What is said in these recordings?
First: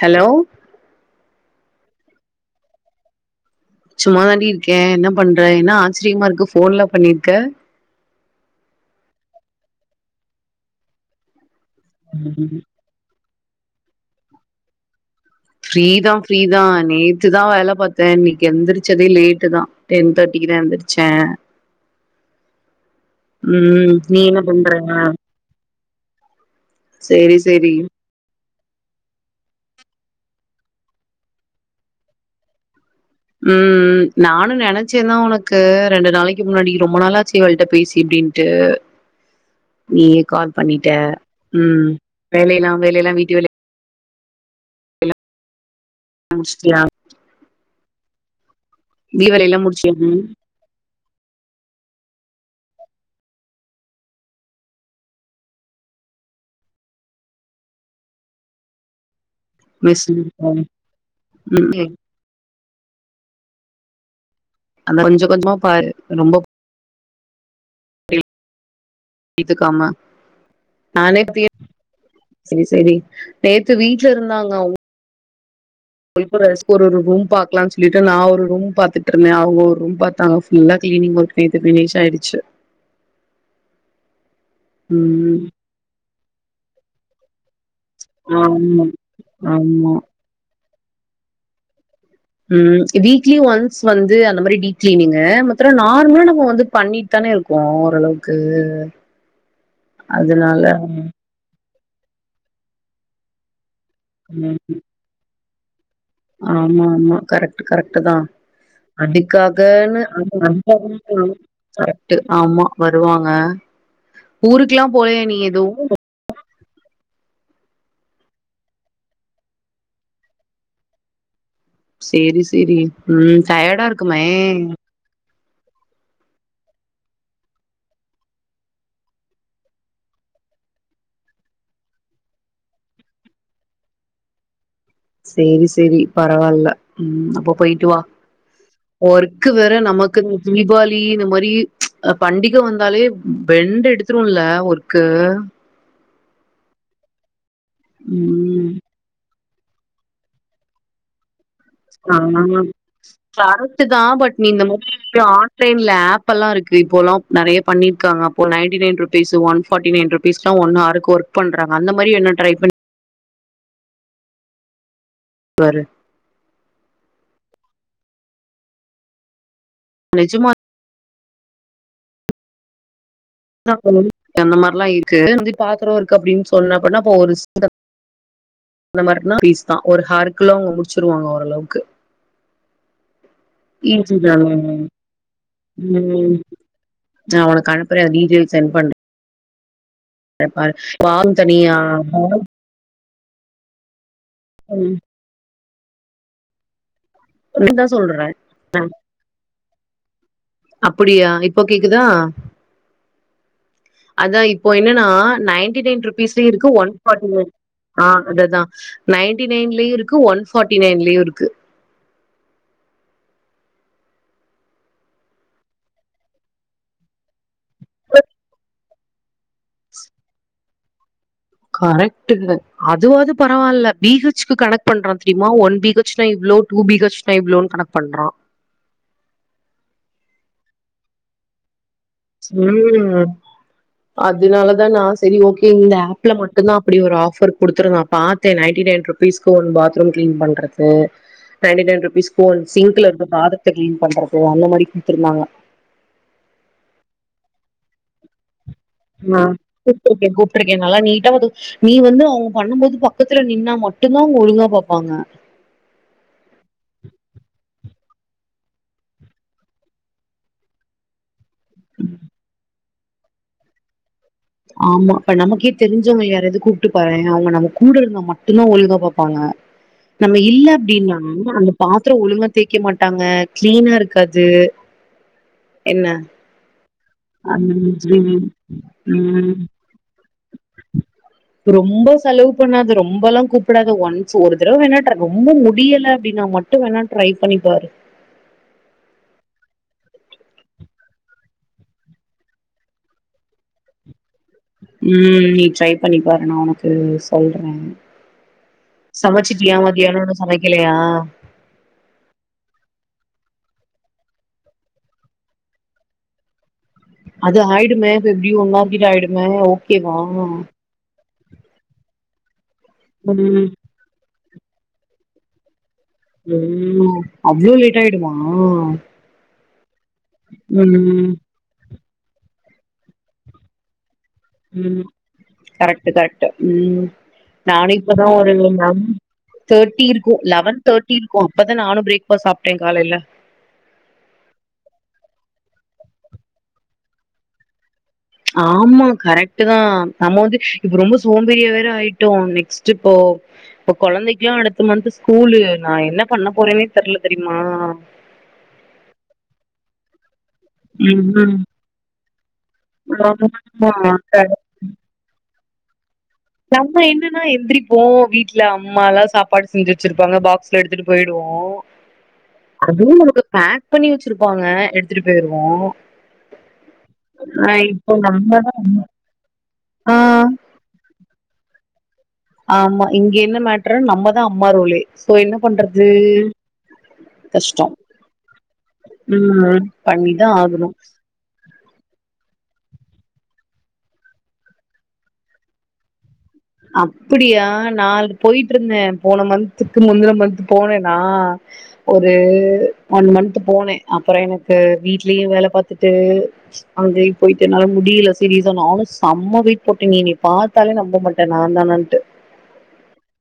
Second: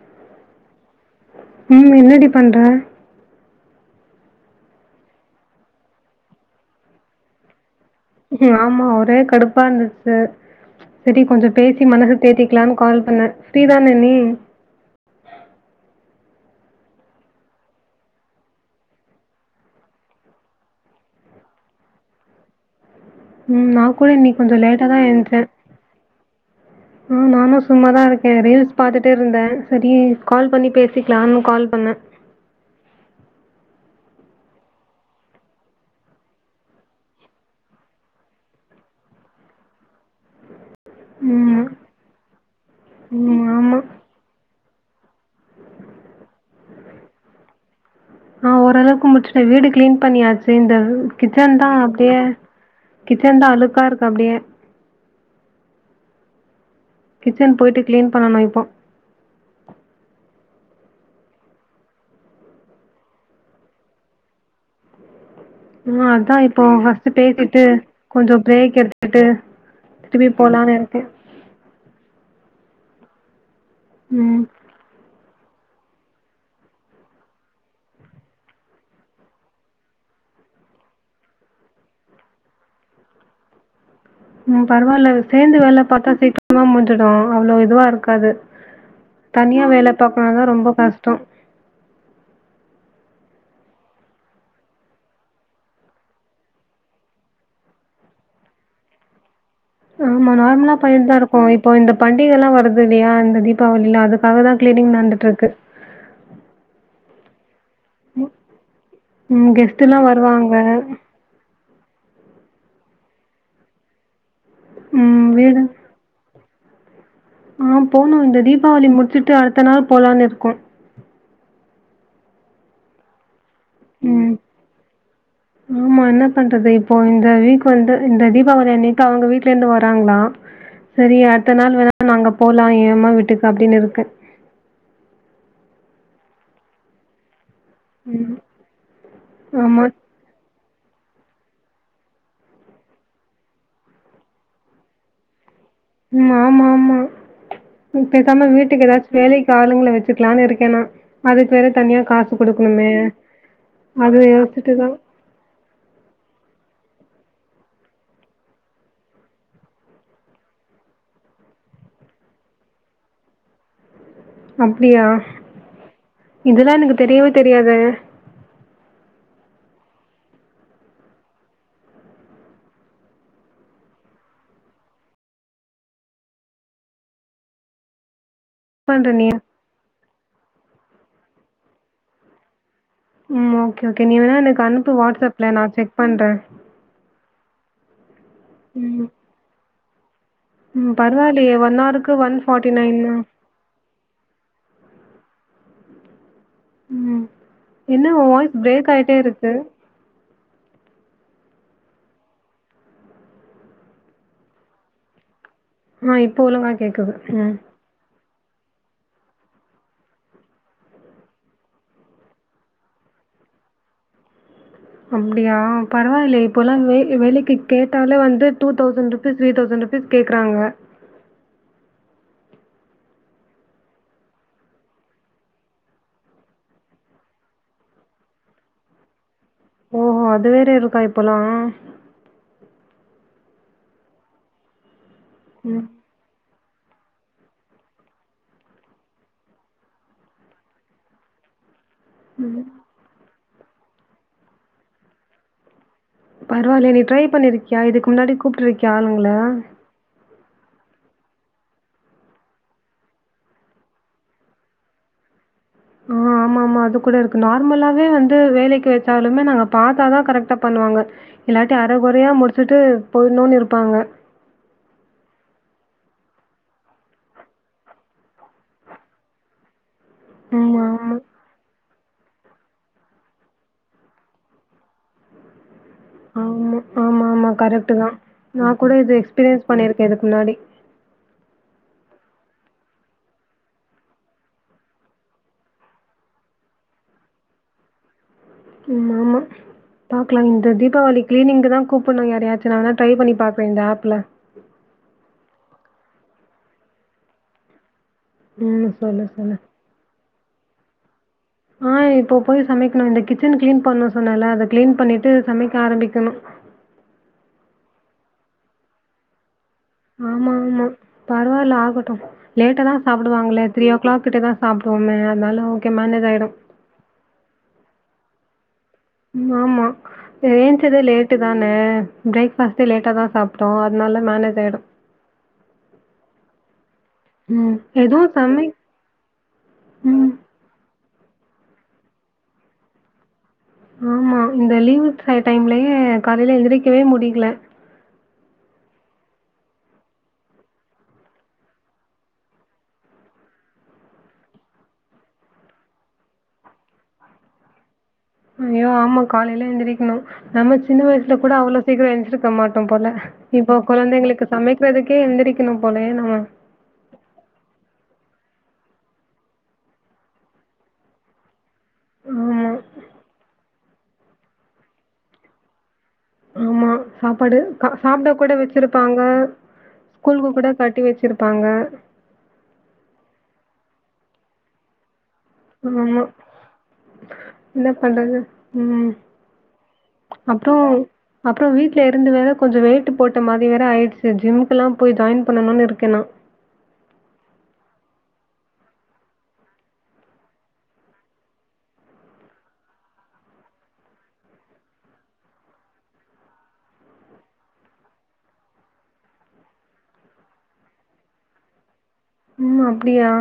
Hello ம் என்னடி பண்ற சும்மா தாண்டி இருக்கே என்ன பண்ற என்ன ஆச்சிரியமா இருக்கு ஃபோன்லா பண்ணிருக்க ஆமா ஒரே கடுப்பா இருந்துச்சு செரி கொஞ்சோ பேசி மனச தேத்திக்கலான்னு கால் பண்ணே. ஃப்ரீ தானே நீ ஃப்ரீ தா, ஃப்ரீ தா. நேத்துதா வேல பாத்த. இன்னக்கி எந்திரிச்சதே லேட்டு தா. டென் தேட்டிக்கு தா எந்திரிச்ச ம் நா கூட இன்னக்கி கொஞ்சோ லேட்டா தா எந்ச்சே. ம் சேரி நானு சேரி சும்மாதா இருக்கே. ரீல்ஸ் பாத்துட்டே இருந்த. செரி கால் பண்ணி பேசிக்கலானு கால் பண்ண. ம் ம் நானூ நெனைச்சே தா உனக்கு ரெண்டு நாளைக்கு முன்னாடி. ரொம்ப நாளாச்சு இவள்ட்ட பேசி அப்டின்ட்டு நீயே கால் பண்ணிட்ட. ம் வேலையெல்லா வேலையெல்லா வீட்டு ம். வேலை ஆமா. முடிச்சிட்டயா? ஆஹ் ஓரளவுக்கு முடிச்ட்ட. வீடு கிளீன் ம் பண்ணியாச்சு. இந்த வீ கிச்சன் தா அப்டியே, கிச்சன்தா அழுக்கா இருக்கு அப்டியே. கிச்சன் போய்ட்டு கிளீன் பண்ணணு இப்போ. [unintelligible] அந்த கொஞ்ச கொஞ்சமா பாரு உஹ் அதா ரொம்ப இப்போ ஹ பேசிட்டு கொஞ்சோ பிரேக் எடுத்து விட்டுட்டு எடுத்துக்காம திருப்பி போலானு இருக்க செரி செரி நேத்து வீட்ல இருந்தாங்க அவுங் போய் கூட ஒ ஒ ஒரு ரூம் பாக்கலாம்னு சொல்லிட்டு நா ஒரு ரூம் பாத்துட்டு இருந்த. அவங்க ஒரு ரூம் பாத்தாங்க. ஃபுல்லா கிளீனிங் ஒர்க் நேத்து பினிஷ் ஆயிடுச்சு. ம் பரவாயில்ல ம் சேந்து வேல பாத்தா சீ கிரமா முடிஞ்சுடு அவ்ளோ இதுவா இரு க்காது. ஆமா தனியா வேல ஆமா பாக்கணுனா ரொம்ப கஷ்டம் உம் வீக்லி ஒன்ஸ் வந்து அந்த மாரி டீப் கிளீனிங்கு மத்த நேரோ நார்மலா நம்ம வந்து பண்ணிட்டு தான இருக்கோ ஓரளவுக்கு. ஆமா அதனால நார்மலா பண்ணிட் தா இருக்கோ. இப் இப்ப இந்த பண்டிகை எல்லா வருது இல்லயா இந்த தீப்பா வளில்லா அதுக்காகதா ம் கிளீனிங் நடந்துட்டு இருக்கு. ஆமா ஆமா கரெக்ட். கரெக்ட்டுதா ம் கெஸ்ட்டுலா அடிக்காகனு அந்த வருவாங்க அளவுக்கு கரெக்ட் ஆமா வருவாங்க. ஊருக்கெல்லா போலயா ம் நீ எதுவூ ஆஹ் போணு. இந்த தீபாவளி முடிச்சுட்டு அடுத்த நாள் போலான்னு இருக்கோ சேரி சேரி ம் டயர்டா இருக்குமே ம் ஆமா என்ன பண்றது, இப்போ இந்த வீக் வந்து இந்த தீபாவளி அன்னக்கி அவூங்க வீட்ல இருந்து வராங்ளா. சரி அடுத்த நாள் வேணா நா அங்க போலா ஏ அம்மா வீட்டுக்கு அப்டின்னு இருக்க சேரி சேரி பரவாயில்ல ம் அப்போ போயிட்டு வா ம். ஒர்க்கு வேற ஆமா. நமக்கு தீபாவளி இந்த மாரி ம் ச் பண்டிகை வந்தாலே பெண்ட் எடுத்துருல ஒர்க்கு ம் ஆமா ஆமா ம் பேசாம வீட்டுக்கு ஏதாச்சு வேலைக்கு ஆளுங்கள வெச்சுக்கலான்னு இருக்கே நா அதுக்கு வேற தனியா காசு ஆமா மா குடுக்கணுமே! கரெக்ட்டு தா அது பட் நீ இந்த யோசிச்சுட்டு தான் மாரி ஆன்லைன்ல ஆப்பெலா இருக்கு இப்போல்லா நறைய பண்ணிருக்காங்க அப்போ ninety nine rupees one forty nine ருபீஸ்லா ஒன் ஆர்க்கு ஒர்க் பண்ணறாங்க அந்த மாரி என்ன ட்ரை பண் அப்டியா இதுல்லா எனக்கு தெரியவே தெரியாதே நெஜமா [unintelligible] அந்த மாரிலா இருக்கு அ பாத்திரம் இருக்கு அப்படினு சொன்ன அடின்னா அப்போ ஒரு ச அந்த பண்ற நீ? மார்னா ஃபிஸ்தா ஒரு ஹேர் அக்குள்ள அவுங்க முடிச்சிருவாங்க ஓரளவுக்கு ம் ஓகே ஓகே நீ ஈஸி வேணா தாங்க எனக்கு அனுப்பு வாட்ஸ்அப்ல நான் செக் பண்றேன் அப்ரோ வீக் இரு சென்ட் பண்ற ம். ம் பரவாயில்லையே ஒன் ஆருக்கு ஒன் ஃபார்ட்டி நைனா ம் ம் தா என்ன உ சொல்றே வாய்ஸ் பிரேக் ஆயிட்டே இருக்கு அப்படியா இப்போ கேக்குதா அதா இப்போ என்னன்னா நைன் நைன் ஆ இப்போ ருபீஸ்லையு இருக்கு ஒழுங்கா ஒன் கேக்குது. ஃபார்டி நைன் ம். இரு ஆ அதுதா நைன்டி நைன்லயு இருக்கு ஒன் ஃபார்ட்டி நைன்லயு இருக்கு அப்டியா பரவாயில்ல இப்ப எல்லாம் வே வேலைக்கு கேட்டால வந்து டூத் தௌசன் ரூ த்ரீ தௌசண்ட் ரூபிஸ் கேக்குறாங்க கரெக்ட்டு அதுவாது பரவாயில்ல பி ஹெச்சிக்கு கனெக்ட் பண்றா தெரியுமா ஒன் பி ஹெச்னா இவ்ளோ டூ பி ஹெச்னா இவ்வளோன்னு கனெக்ட் பண்றா ஓஹோ அது வேற இருக்கா இப்போல்லா ம் அதனாலதா நாச சரி ஓகே ம். இந்த ஆப்ல மட்ட மட்டும் தா அப்படி ஒரு ஆஃபர் கொடுத்துருந்தான் நா பாத்தே நைன்டி நைன் ருபீஸ்க்கு ஒரு பாத்ரூம் கிளீன் பண்றது நைன்டி நைன் ரூப்பிஸ் ஸ்பூன் சிங்க்ல இருந்து பாத த்து கிளீன் பண்றது அந்த மாரி கொடுத்துருந்தாங்க பரவாயில்ல நீ ட்ரை பண்ணிருக்கியா இதுக்கு முன்னாடி கூப்பிட்டு இருக்கி முமாம் கூப்டு இருக்கே கூப் கிடேக்கே நல்லா நீட்டா ஒ து நீ வந்து அவ்ங்க பண்ணு போது பக்கத்துல நின்னா மட்டும்தா ஒழுங்கா பாப்பாங்க எப்பவுமே வந்து வேலேக்கு வெச்சாலுமே நாங்க பாத்தாதா கரெக்டா பண்ணுவாங்க இல்லாட்டி அர கொறையா முடிச்சுட்டு போயிடுணுன் இருப்பாங்க ஆமா இப்ப நமக்கே தெரிஞ்சவங்க யாராவது கூப்ட்டு பா அவுங்க நம்ம கூட இருந்தா மட்டும்தா ஒழுங்கா பாப்பாங்க நம்ம இல்ல ம். ஆமா. அப்டின்னா அங்க பாத்ரோ ஒழுங்கா தேக்க மாட்டாங்க கிளீனா இருக்காது என்ன ஆமா ஆமா ஆமா கரெக்ட்டு தான். நான் கூட இது எக்ஸ்பீரியன்ஸ் [unintelligible] பண்ணியிருக்கேன் இதுக்கு முன்னாடி. ரொம்ப செலவு பண்ணாது ரொம்பெல்லா கூப்புடாத ஒன்ஸ் ஒரு தடவ வேணா ட்ர ரொம்ப முடியல அப்டின்னா மட்டு வேணா ட்ரை பண்ணிப்பாரு ஆமாமா பாக்கலா இந்த தீபாவளி கிளீனிங்க்கு தா கூப்புட்ணு யாரயாச்சு நா வேறணா ட்ரை பண்ணி பாக்றே இந்த ஆப்ல ம் நீ ட்ரை பண்ணிப் பாரு நா உனக்கு சொல்ற ம் சொல்லு சொல்லு. சமச்சிட்டியா மதியானோ இன்னு சமை இல்லயா ஆ இப்ப போய் சமைக்கணு இந்த கிச்சன் கிளீன் பண்ண சொன்னல அத கிளீன் பண்ணிட்டு சமைக்க ஆரம்பிக்கணு அது ஆயிடுமே அது எப்டியு ஒன்னவர் கிட்ட ஆயிடுமே ஓகேவா ஆமா ஆமா பரவாயில்ல ஆகட்டும் லேட்டா தா சாப்டுவாங்களே ம் த்ரி ஓ கிளாக் கிட்ட தா சாப்டுவோமே அதனால ஓகே மேனேஜ் ஆயிடும். ம் அவ்ளோ லேட் ஆயிடுமா ஆ ஆமா ஏஞ்ச்சதே ம் லேட்டு தான ம் ப்ரேக்ஃபாஸ்ட்டே லேட்டா தா சாப்ட்டோ அதுனால ம் கரெக்ட்டு கரெக்ட்டு ம் ம். நானே இப்பதா எதுவும் ஒரு சமை நம் தாட்டி ம். இருக்கு லெவன் தாட் இருக்கோ அப்பதா நானு பிரேக்ஃபாஸ்ட் சாப்ட்டே காலேல ஆமா இந்த லீவு டை டைம்லயே காலேல எந்திரிக்கவே முடில ஆமா கரெக்ட்டு தா நம்ம வந்து இப்ப ரொம்ப சோம்பேரியா வேற ஆயிட்டோ நெக்ஸ்ட் இப்போ இப்ப கொழந்தைக்கிலா அடுத்த மந்த்து ஸ்கூலு நா என்ன பண்ண போறனே தெர்ல தெரியுமா ஐயோ ஆமா காலேலே எந்திரிக்கணு நம்ம சின்ன வயசுல கூட ம் அவ்ளோ சீக்கிரோ எஞ்சிருக்க மாட்டோ போல இப்போ ஆமா கொழந்தைங்களுக்கு கரெக்ட். சமைக்கிறதுக்கே எந்திரிக் இன்னு போலே ந நம்ம என்னன்னா எந்திரிப் இப்போ வீட்டுல அம்மாலா சாப்பாடு செஞ்சு வச்சிருப்பாங்க பாக்ஸ்ல எடுத்துட்டு போயிடுவோ ஆமா. அதுவும் நமக்கு பேக் பண்ணி வச்சிருப்பாங்க எடுத்துட்டு பேயிருவோ சாப்பாடு சாப்ட கூட தான் வெச்சிருப்பாங்க ஆ ஸ்கூல்க்கு கூட கட்டி வெச்சிருப்பாங்க [inaudible] ஆமா இங்க என்ன மேட்டர் நம்மதான் அம்மா ரோலே சோ என்ன பண்றது ஆமா. என்ன கஷ்டம் பண்றது? ம். உஹம் பண்ணிதான் அப்புறம் ஆகணும் அப்புறம் வீட்ல இருந்து வேற கொஞ்சம் வெயிட்டு போட்ட மாதிரி வேற ஆயிடுச்சு ஜிம்முக்கெல்லாம் போய் ஜாயின் பண்ணும்னு இருக்கே நா அப்படியா நான் போயிட்டுருந்த போன மந்த்துக்கு முந்தின மந்த்த் போனேன்னா ஒரு ஒன் மந்த்த் போனே அப்புறம் எனக்கு வீட்லே வேலை பாத்துட்டு அங்கேயும் போயிட்டு என்னாலு முடியல சிரியசா நானும் செம்ம வைட்டு போட்டேன் நீ பார்த்தாலே நம்ம மட்ட இது நான்தானான்டு ம் அப்படியா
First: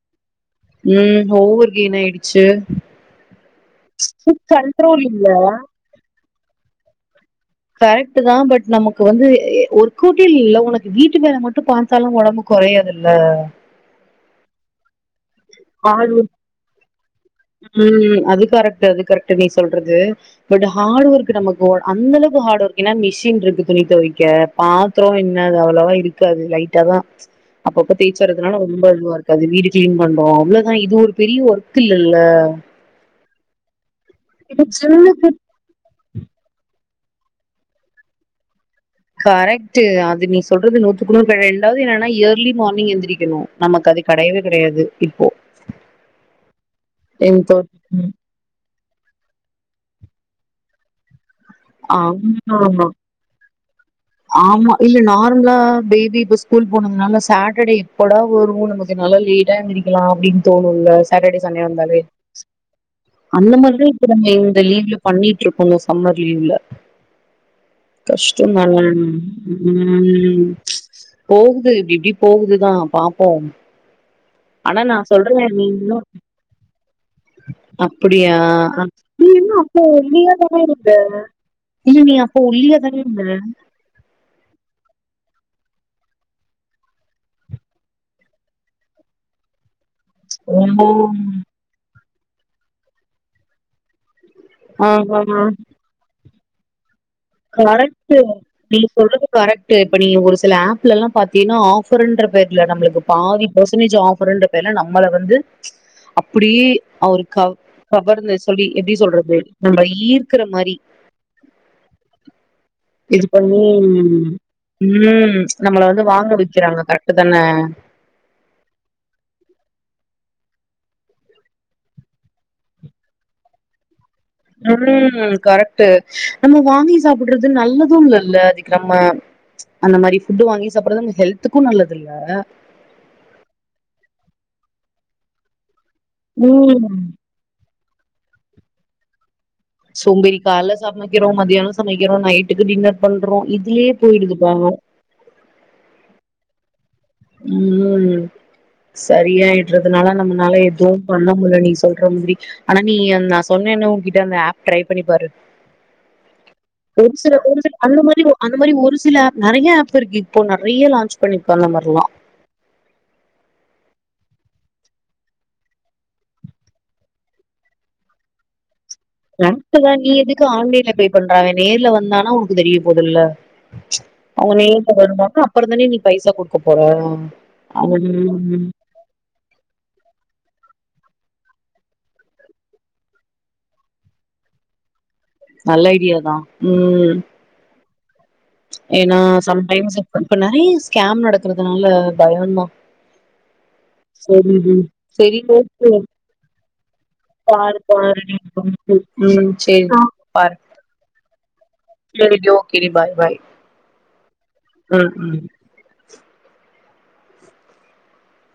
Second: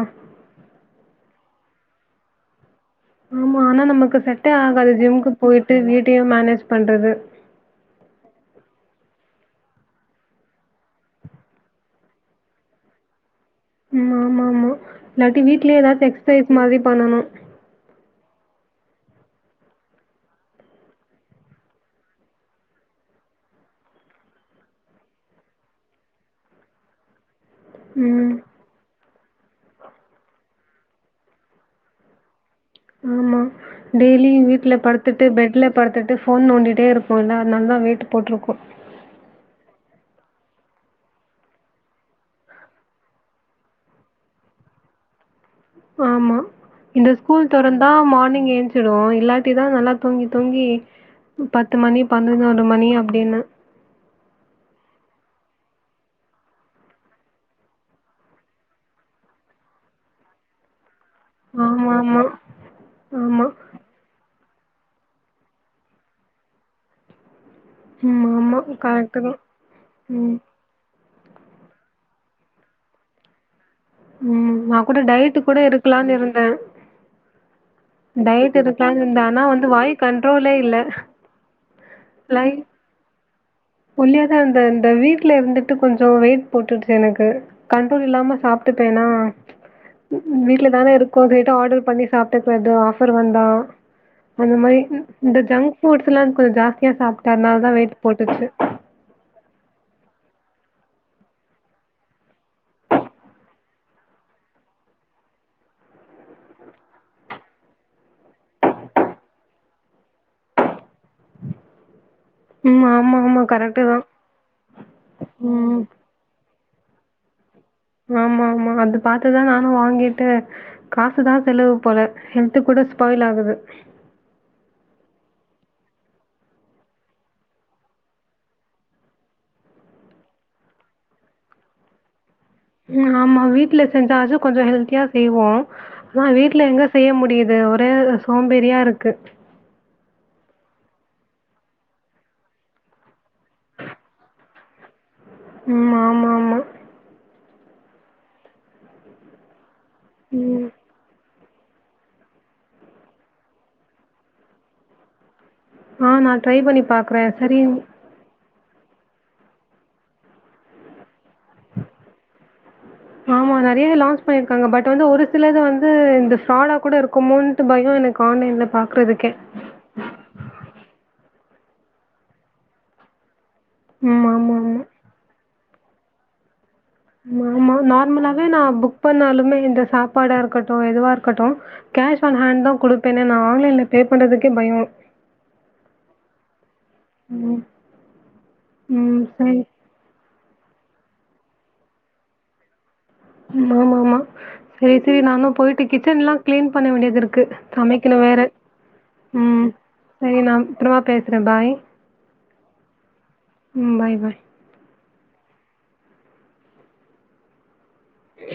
ம் ஓவர் கெயின் ஆயிடுச்சு ஆமா ஆனா நமக்கு செட்டே ஆகாது கண்ட்ரோல் இல்ல ஜிம்கு போயிட்டு வீட்டையும் மேனேஜ் பண்றது கரெக்ட் தான் பட் நமக்கு வந்து ஒரு கூட்டில் இல்ல உனக்கு வீட்டு வேல மட்டும் பாத்தாலா உடம்பு குறையாது இல்ல இம் ஆமா ஆமா இல்லாட்டி வீட்லயே ஏதாச்சு ஆள் டெக்ஸ்டைல்ஸ் மாதிரி பண்ணனும் ம் அது கரெக்ட் அது கரெக்ட் நீ சொல்றது பட் ஹார்ட் ஒர்க் நமக்கு அந்த அளவுக்கு ரோம்ப ஹார்ட் ஒர்க் என்னா மிஷின் இருக்கு துணி துவைக்க பாத்திரம் என்ன அது அவ்வளவா இருக்காது லைட்டா தான் அப்ப ம். அப்பதேச்சுறதனால ரொம்ப அதுவா இருாது வீடு கிளின் பண்றோம் அவ்ளவு ஆ இது ஒரு பெரிய ஒர்க்க் இல்லல்ல ஆமா டெய்லி இப்ப வீட்டில படுத்துட்டு ஜிம்முக்கு பெட்டில படுத்துட்டு ஃபோன் நோண்டிட்டே இரு ஆனா நல்லா வெயட்டு போட்டிருக்கோம் கரெக்ட்டூ அது நீ சொல்றது நூத்துக்குணூரு ரெண்டாவது என்னன்னா ஏர்லி மார்னிங் எழுந்திரிக்கணும் நமக்கு அது கிடையவே கிடையாது இப்போ ஆமா இந்த ஸ்கூல் துரந்தா மார்னிங் ஏஞ்சுடுவோ இல்லாட்டிதான் நல்லா தூங்கிடுவோ தூங்கி பத்து மணி ஆமா பதிணோறு ஆமா மணி அப்படின்னு ஆமா இல்ல நார்மலா பேபி இப்ப ஸ்கூல் போனதுனால சாட்டடே எப்படா வரும் நமக்கு லேடாஎந்திரிக்களா அப்படின்னு தோணும்ல சாட்டடே சண்டே வந்தாலே ஆமாமா. ஆமா. ஆமா அந்த மாதிரி இப்ப நம்ம இரு இந்த லீவ்ல பண்ணிட்டு இருக்கோங்க சம்மர் லீவ்ல உம் ஆமா உம் தான். ம். உம் போகுது இப்படி இப்படி போகுதுதான் பாப்போம் உம் நான் கூட டயட்டு கூட இருக்கலான்னு இருந்தேன் அப்படியா டயட் இருக்கலான்னு நீ இருந்தேன். ஆனா இன்னும் வந்து அப்போ வாய் கண்ட்ரோலே ஓள்ளியதான இல்ல. இருப்ப இல்ல நீ அப்போ ஓள்ளியதானே இருந்த ஒல்லியாதான் அந்த இந்த வீட்டுல இருந்துட்டு கொஞ்சம் வெயிட் போட்டுடுச்சு எனக்கு கண்ட்ரோல் இல்லாம சாப்பிட்டுடேனா வீட்ல தானே இருக்கும் அப்டிட்டு ஆர்டர் பண்ணி சாப்பட்டுக்கிறது ஆஃபர் வந்தா அந்த மாதிரி ஆ ஆ இந்த ஜங்க் ஃபுட்ஸ் எல்லாம் ஜாஸ்தியா சாப்ட் னால தான் வெயிட் போட்டுச்சு நீங்க சொல்றது கரெக்ட் இப்ப நீங்க ஒரு சில ஆப்ல எல்லாம் பாத்தீங்கன்னா ஆஃபர்ன்ற பேர்ல நம்மளுக்கு பாதி பர்சன்டேஜ் ஆஃபருன்ற பேர்ல நம்மள வந்து அப்புடியே அவ்ரு கவ் கவர்னு சொல்லி எப்டி சொல்றது நம்பள ஈர்க்கற மாரி ம் ஆமா இது ஆமா பண்ணி கரெக்ட்டு தான். உம் ம். நம்மள வந்து வாங்க வெ க்கிறாங்க கரெக்ட் தானே ஆமா ஆமா அது பாத்துதா நானும் வாங்கிட்டு காசுதா செலவு போல ஹெல்து கூட ஸ்பாயில் ஆகுது ஹம் கரெக்ட்ட் நம்ம வாங்கி சாப்டுறது நல்லதும் இல்ல அதிகமா அந்த மாரி ஃபுட்டு வாங்கி சாப்டுறது நம்ம ஹெல்த்துக்கும் நல்லது இல்ல உம் ஆமா வீட்டுல செஞ்சா அது கொஞ்சோ ஹெல்த்தியா செய்வோ அதா வீட்டுல எங்க ம் செய்ய முடியுது ஒ ரே சோம்பேறியா இருக்கு சோம்பேறி கால்ல சமைக்கிறோ மதியானம் சமைக்கிறோ நைட்டுக்கு டின்னர் பண்றோ இதுலியே போயிடுது பவோம் உம் ஆமா ஆமா உம் சரியாய் ன்றதுனால நம்மனால ம் எதுவு பண்ண முள்ள நீ சொல்ற மாத்ரி ஆனா நீ நா சொன்னேன்னு உன்கிட்ட அந்த ஆப் ட்ரை பண்ணி பாரு ஆஹ் நா ட்ரை பண்ணி ஒரு பாக்குறே சில ஒரு செரி சில அந்த மாரி அந்த மாரி ஒரு சில ஆப் நறைய ஆப் இருக்கு இப்ப நறைய லான்ச் பண்ணிப்ப அந்த மாரிலா ஆமா நறைய லான்ச் பண்ணிருக்காங்க பட் வந்து ஒரு சிலது வந்து இந்த ஃப்ராடா கூட இருக்குமேன்ட்டு பயம் எனக்கு ஆன்லைன்ல பா [unintelligible] தா நீ எதுக்கு ஆன்லைன்ல பே பண்றாவன் நேர்ல வந்தான உனக்கு தெரிய போதுல்ல ம் அவங்க ஆமா ஆமா. நேர்ல வருவாங்க அப் அப்ரோ தானே நீ பைசா குடுக்கப் ஆமா நார்மலாவே நா புக் பண்ணாலுமே இந்த சாப்பாடா இருக்கட்டும் எதுவா இருக் கட்டும் கேஷ் ஆன் ஹேண்ட் தா குடுப்பேனே நா ஆன்லைன்ல பே பண்றதுக்கே பயம் நல்ல ஐடியாதான் உம் ம் ஏன்னா ம் சரி. சம் டைம்ஸ் இப்ப இப்ப நறைய ஸ்கேம் நடக்கறதுனால பயம்தா ஆமா ஆமா சரி டி செரி செரி சரி நானும் ஓ போயிட்டு கிச்சன் எல்லாம் கிளீன் பண்ண வேண்டியது இருக்கு பாரு சமைக்கணு பாருடி வேற ம் ம் உம் சேரி செரி நா அப்புறமா பேசு ற பாய் செரி டி ஓகே டி பாய் பாய் ம் பாய், பாய். உம் உம் ஹ